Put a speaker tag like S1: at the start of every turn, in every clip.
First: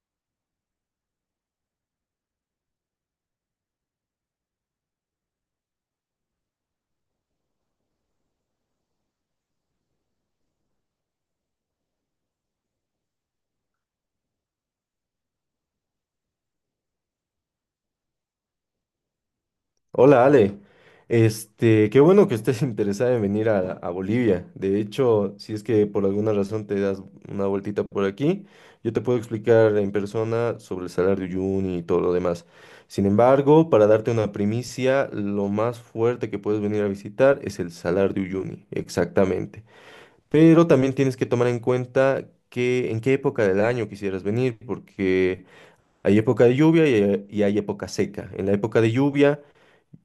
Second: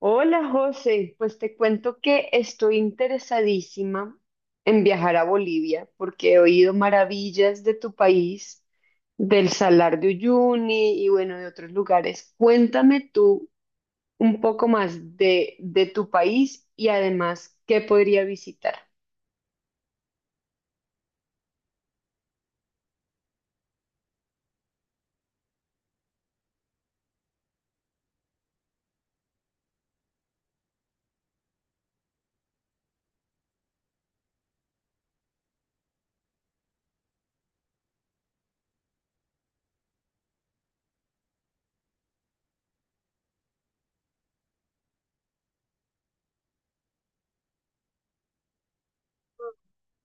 S1: Hola José, pues te cuento que estoy interesadísima en viajar a Bolivia porque he oído maravillas de tu país, del Salar de Uyuni y bueno, de otros lugares. Cuéntame tú un poco más de tu país y además qué podría visitar.
S2: Hola Ale, qué bueno que estés interesada en venir a Bolivia. De hecho, si es que por alguna razón te das una vueltita por aquí, yo te puedo explicar en persona sobre el Salar de Uyuni y todo lo demás. Sin embargo, para darte una primicia, lo más fuerte que puedes venir a visitar es el Salar de Uyuni, exactamente. Pero también tienes que tomar en cuenta que en qué época del año quisieras venir, porque hay época de lluvia y hay época seca. En la época de lluvia,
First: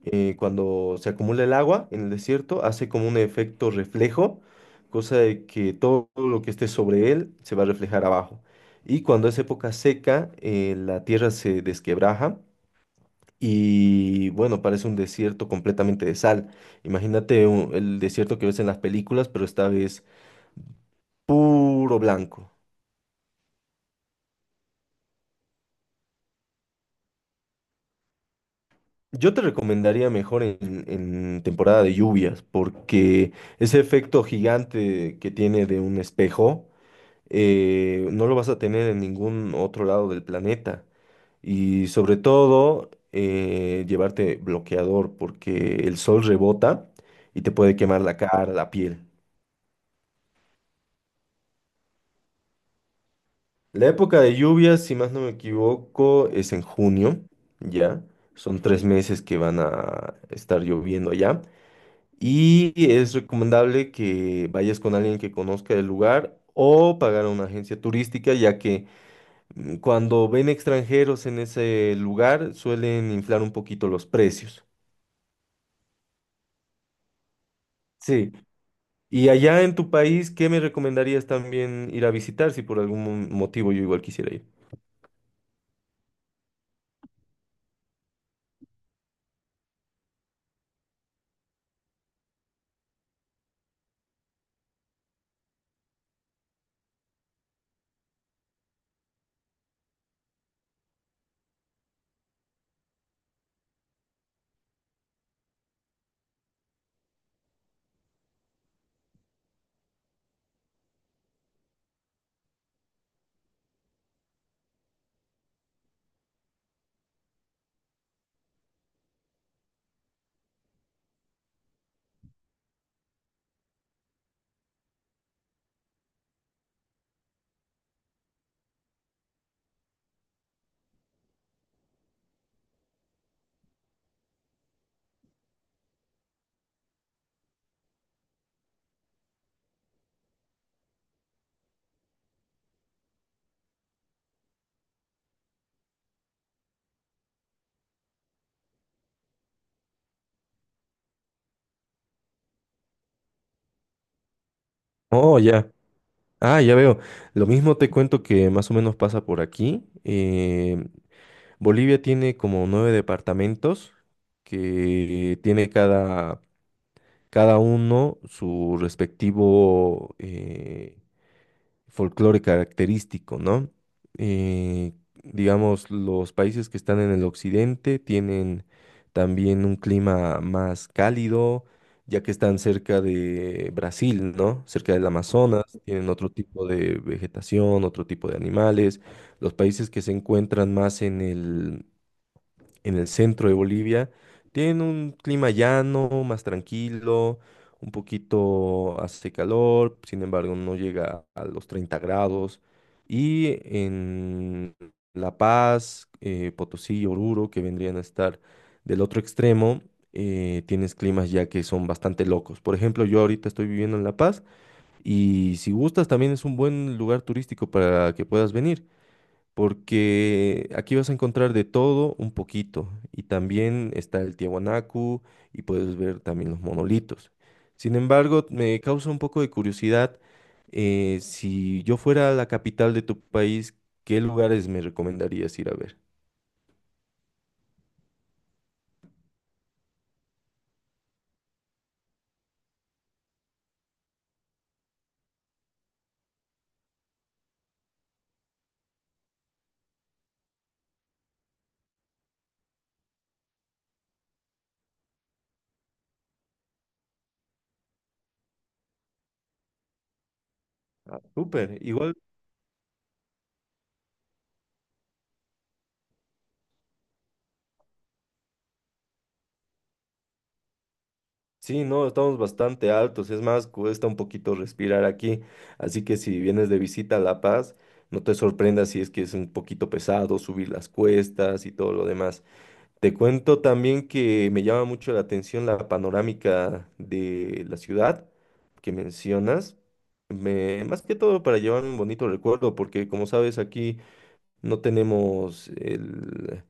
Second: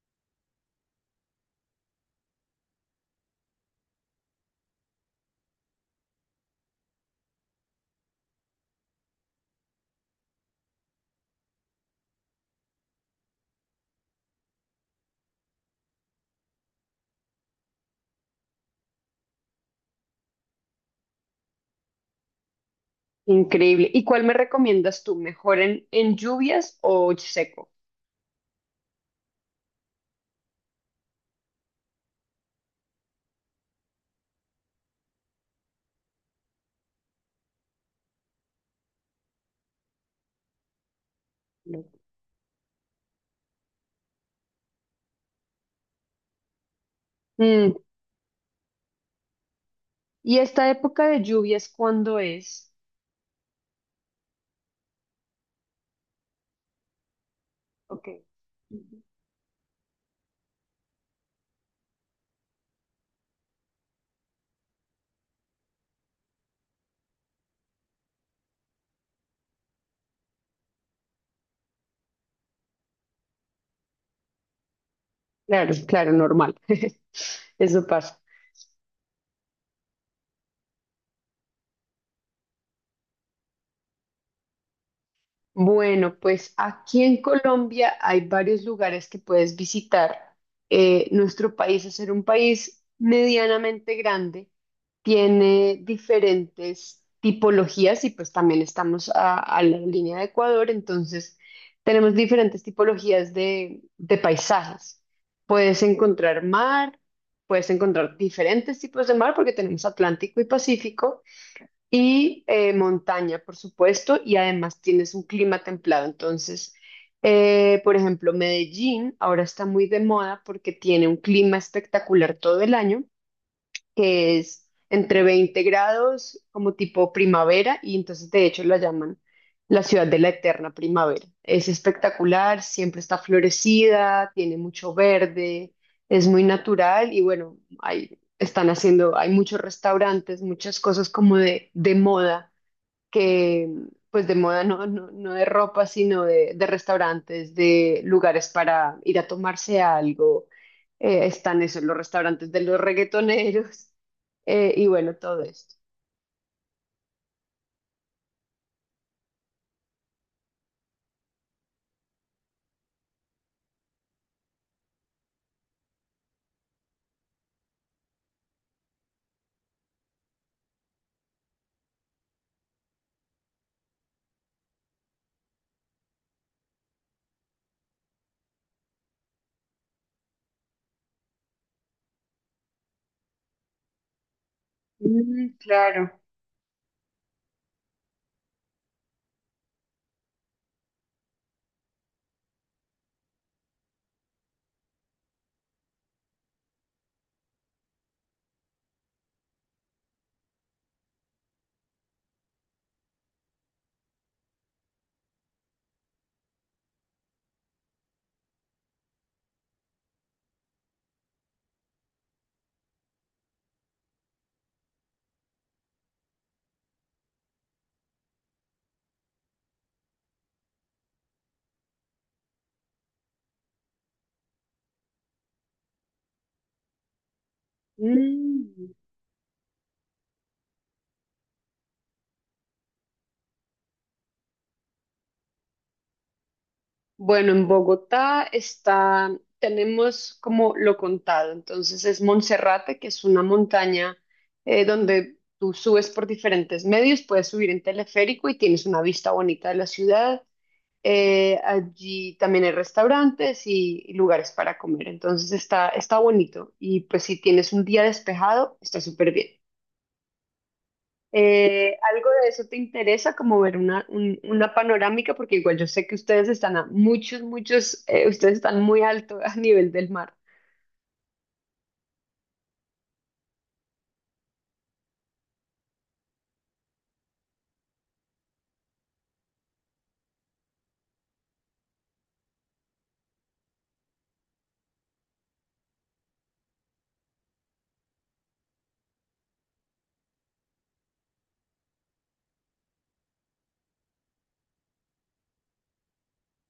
S2: cuando se acumula el agua en el desierto, hace como un efecto reflejo, cosa de que todo lo que esté sobre él se va a reflejar abajo. Y cuando es época seca, la tierra se desquebraja y, bueno, parece un desierto completamente de sal. Imagínate el desierto que ves en las películas, pero esta vez puro blanco.
S1: Increíble. ¿Y cuál me recomiendas tú? ¿Mejor en lluvias o seco?
S2: Yo te recomendaría mejor en temporada de lluvias, porque ese efecto gigante que tiene de un espejo, no lo vas a tener en ningún otro lado del planeta. Y sobre todo, llevarte bloqueador porque el sol rebota y te
S1: Mm,
S2: puede quemar la cara, la piel.
S1: ¿y esta época de lluvias cuándo es?
S2: La época de lluvias, si más no me equivoco, es en junio, ¿ya?
S1: Ok.
S2: Son 3 meses que van a estar lloviendo allá. Y es recomendable que vayas con alguien que conozca el lugar o pagar a una agencia turística, ya que cuando ven extranjeros en ese lugar, suelen inflar un poquito los precios.
S1: Claro, claro, normal. Eso pasa.
S2: Sí. Y allá en tu país, ¿qué me recomendarías también ir a visitar si por algún motivo yo igual quisiera ir?
S1: Bueno, pues aquí en Colombia hay varios lugares que puedes visitar. Nuestro país, es ser un país medianamente grande, tiene diferentes tipologías y pues también estamos a la línea de Ecuador, entonces tenemos diferentes tipologías de paisajes. Puedes encontrar mar, puedes encontrar diferentes tipos de mar porque tenemos Atlántico y Pacífico. Y montaña, por supuesto, y además tienes un clima templado. Entonces, por ejemplo, Medellín ahora está muy de moda porque tiene un clima espectacular todo el año que es entre 20 grados, como tipo primavera, y entonces de hecho la llaman la ciudad de la eterna primavera. Es espectacular, siempre está florecida, tiene mucho verde, es muy natural y bueno, hay, están haciendo, hay muchos restaurantes, muchas cosas como de moda que pues de moda no, no, no de ropa, sino de restaurantes, de lugares para ir a tomarse algo. Están esos, los restaurantes de los reggaetoneros y bueno,
S2: Oh,
S1: todo
S2: ya.
S1: esto.
S2: Ah, ya veo. Lo mismo te cuento que más o menos pasa por aquí. Bolivia tiene como nueve departamentos que tiene cada uno su respectivo folclore característico, ¿no? Eh, digamos, los países que están en el occidente tienen también un clima más cálido, ya que están cerca de Brasil, ¿no? Cerca del
S1: Mm,
S2: Amazonas, tienen
S1: claro.
S2: otro tipo de vegetación, otro tipo de animales. Los países que se encuentran más en el centro de Bolivia, tienen un clima llano, más tranquilo, un poquito hace calor, sin embargo no llega a los 30 grados. Y en La Paz, Potosí y Oruro, que vendrían a estar del otro extremo, tienes climas ya que son bastante locos. Por ejemplo, yo ahorita estoy viviendo en La Paz y si gustas también es un buen lugar turístico para que puedas venir porque aquí vas a encontrar de todo un poquito y también está el Tiahuanacu y puedes ver también los monolitos. Sin embargo, me
S1: Mm.
S2: causa un poco de curiosidad, si yo fuera a la capital de tu país, ¿qué lugares me recomendarías ir a ver?
S1: Bueno, en Bogotá está, tenemos como lo contado, entonces es Monserrate, que es una montaña donde tú subes por diferentes medios, puedes subir en teleférico y tienes una vista bonita de la ciudad. Allí también hay restaurantes y lugares para comer, entonces está, está bonito y pues si tienes un día despejado, está súper bien.
S2: Ah, súper, igual.
S1: ¿Algo de eso te interesa, como ver una, una panorámica? Porque igual yo sé que ustedes están a muchos, muchos, ustedes están muy alto a nivel del mar.
S2: Sí, no, estamos bastante altos, es más, cuesta un poquito respirar aquí, así que si vienes de visita a La Paz, no te sorprendas si es que es un poquito pesado subir las cuestas y todo lo demás. Te cuento también que me llama mucho la atención la panorámica de la ciudad que mencionas, más que todo para llevarme un bonito recuerdo, porque como sabes aquí no tenemos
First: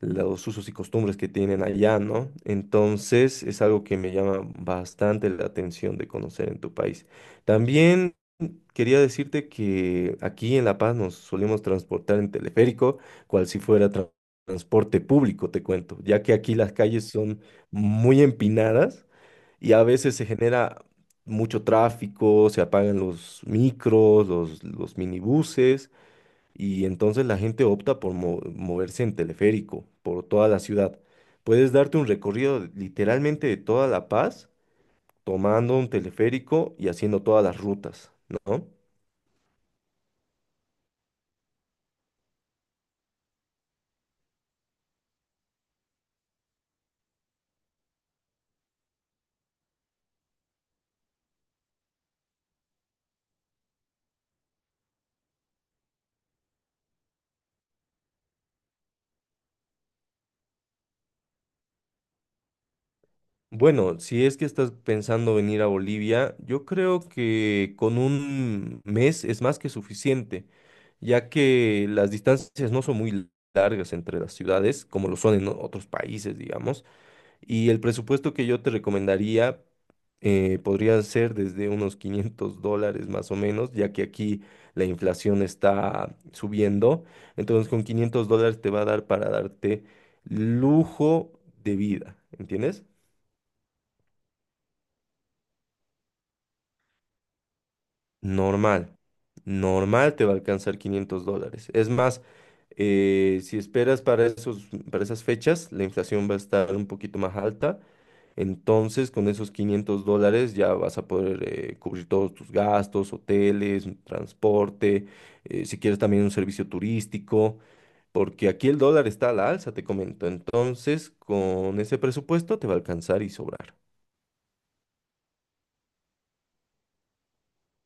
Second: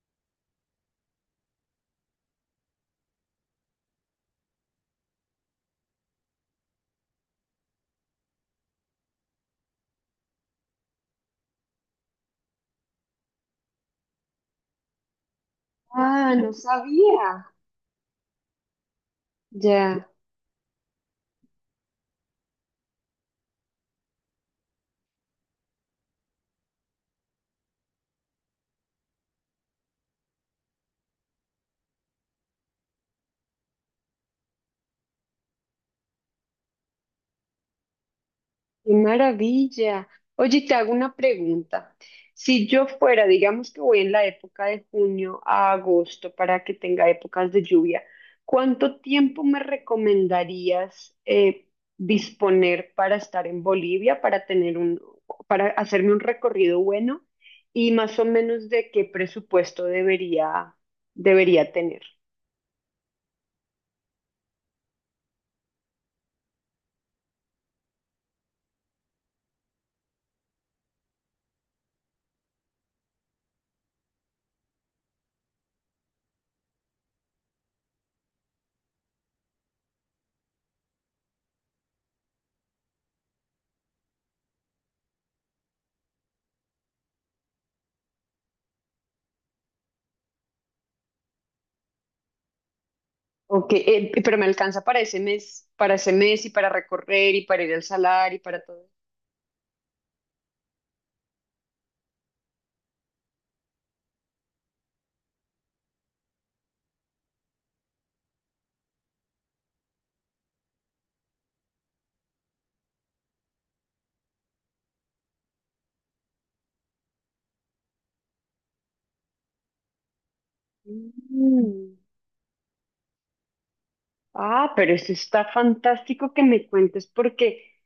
S2: los usos y costumbres que tienen allá, ¿no? Entonces es algo que me llama bastante la atención de conocer en tu país. También quería decirte que aquí en La Paz nos solemos transportar en teleférico, cual si fuera transporte público, te cuento, ya que
S1: Ah, no
S2: aquí las calles son
S1: sabía.
S2: muy empinadas y a
S1: Ya.
S2: veces se genera mucho tráfico, se apagan los micros, los minibuses y entonces la gente opta por moverse en teleférico por toda la ciudad. Puedes darte un recorrido literalmente de toda La Paz, tomando un teleférico y haciendo todas las rutas, ¿no?
S1: Qué maravilla. Oye, te hago una pregunta. Si yo fuera, digamos que voy en la época de junio a agosto para que tenga épocas de lluvia, ¿cuánto tiempo me recomendarías disponer para estar en Bolivia, para tener un, para hacerme un recorrido bueno y más o menos de qué presupuesto debería, debería tener?
S2: Bueno, si es que estás pensando venir a Bolivia, yo creo que con un mes es más que suficiente, ya que las distancias no son muy largas entre las ciudades, como lo son en otros países, digamos. Y el presupuesto que yo te recomendaría, podría ser desde unos $500 más o menos, ya que aquí la inflación está subiendo. Entonces con $500 te va a dar para darte lujo de vida, ¿entiendes?
S1: Ok, pero me alcanza para ese mes y para recorrer y para ir al salar y para todo.
S2: Normal, normal te va a alcanzar $500. Es más, si esperas para esos, para esas fechas, la inflación va a estar un poquito más alta. Entonces, con esos $500 ya vas a poder cubrir todos tus gastos, hoteles, un transporte, si quieres también un servicio turístico, porque aquí el dólar está a la alza, te comento. Entonces, con ese
S1: Mm.
S2: presupuesto te va a alcanzar y sobrar.
S1: Ah, pero eso está fantástico que me cuentes porque,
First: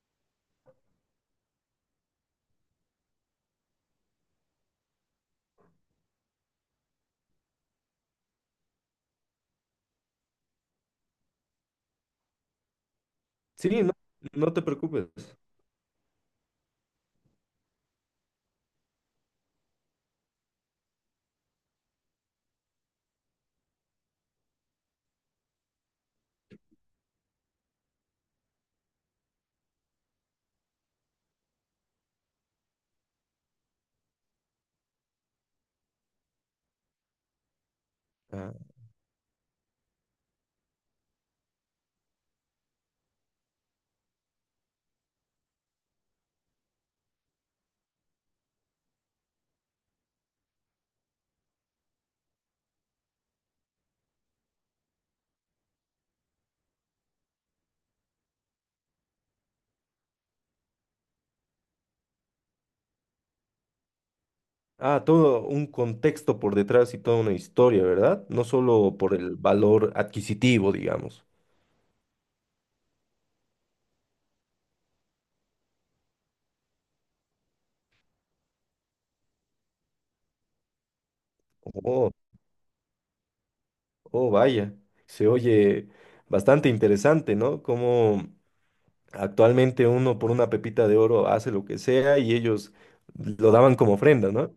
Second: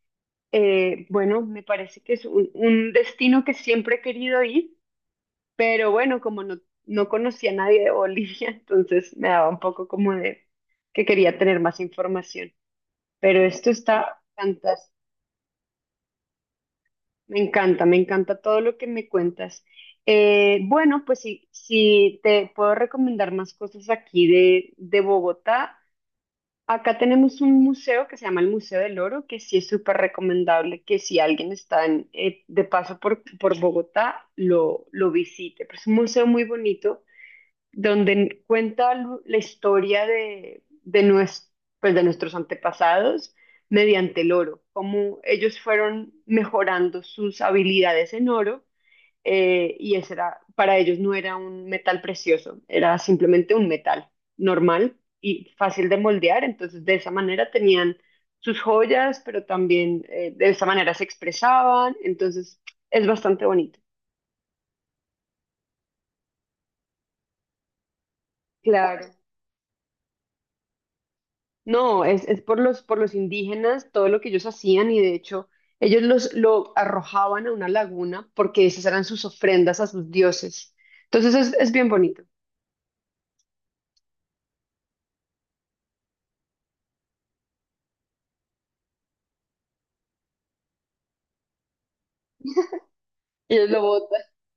S1: bueno, me parece que es un destino que siempre he querido ir, pero bueno, como no, no conocía a nadie de Bolivia, entonces me daba un poco como de que quería tener más información. Pero esto
S2: Sí, no,
S1: está
S2: no te
S1: fantástico.
S2: preocupes.
S1: Me encanta todo lo que me cuentas. Bueno, pues si, si te puedo recomendar más cosas aquí de Bogotá. Acá tenemos un museo que se llama el Museo del Oro, que sí es súper recomendable que si alguien está en, de paso por Bogotá, lo visite. Pero es un museo muy bonito donde
S2: Ah,
S1: cuenta la historia de, pues, de nuestros antepasados mediante el oro, cómo ellos fueron mejorando sus habilidades en oro y ese era, para ellos no era un metal precioso, era simplemente un metal normal y fácil de moldear, entonces de esa manera tenían sus joyas, pero también de esa manera se expresaban, entonces es bastante bonito.
S2: ah, todo un contexto por detrás y toda una historia, ¿verdad? No solo
S1: Claro.
S2: por el valor adquisitivo, digamos.
S1: No, es por los indígenas, todo lo que ellos hacían y de hecho ellos los, lo arrojaban a una laguna porque esas eran sus ofrendas a sus dioses. Entonces es bien
S2: Oh,
S1: bonito.
S2: oh, vaya, se oye bastante interesante, ¿no? Como actualmente uno por una pepita de oro hace lo que sea y ellos lo
S1: Y él
S2: daban
S1: lo
S2: como
S1: bota.
S2: ofrenda, ¿no?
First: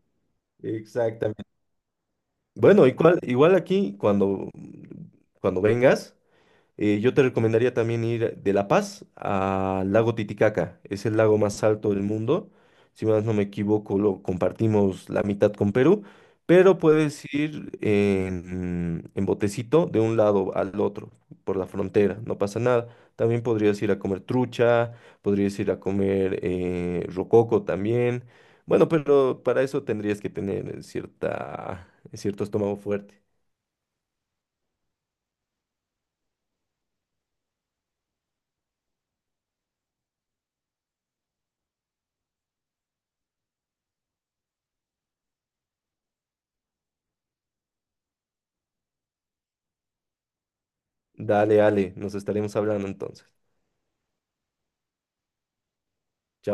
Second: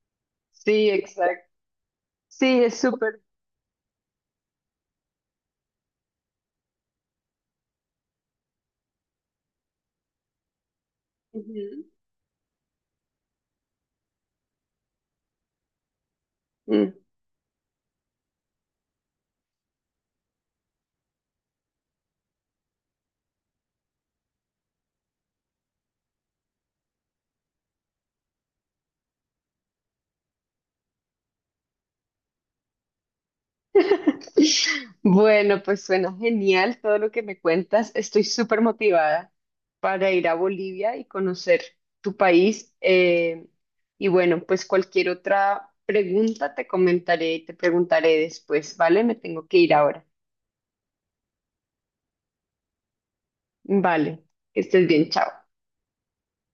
S1: Sí,
S2: Exactamente.
S1: exacto. Sí, es
S2: Bueno, igual,
S1: súper.
S2: igual aquí cuando vengas. Yo te recomendaría también ir de La Paz al lago Titicaca. Es el lago más
S1: Ujú.
S2: alto del mundo. Si más no me equivoco, lo compartimos la mitad con Perú, pero
S1: Mm.
S2: puedes ir en, botecito de un lado al otro, por la frontera, no pasa nada. También podrías ir a comer trucha, podrías ir a comer rococo también. Bueno, pero para eso tendrías que tener cierta, cierto estómago fuerte.
S1: Bueno, pues suena genial todo lo que me cuentas. Estoy súper motivada para ir a Bolivia y conocer tu país. Y bueno, pues cualquier otra pregunta te comentaré y te preguntaré después, ¿vale? Me tengo que ir ahora.
S2: Dale, Ale, nos estaremos hablando entonces.
S1: Vale, que estés bien, chao.
S2: Chao.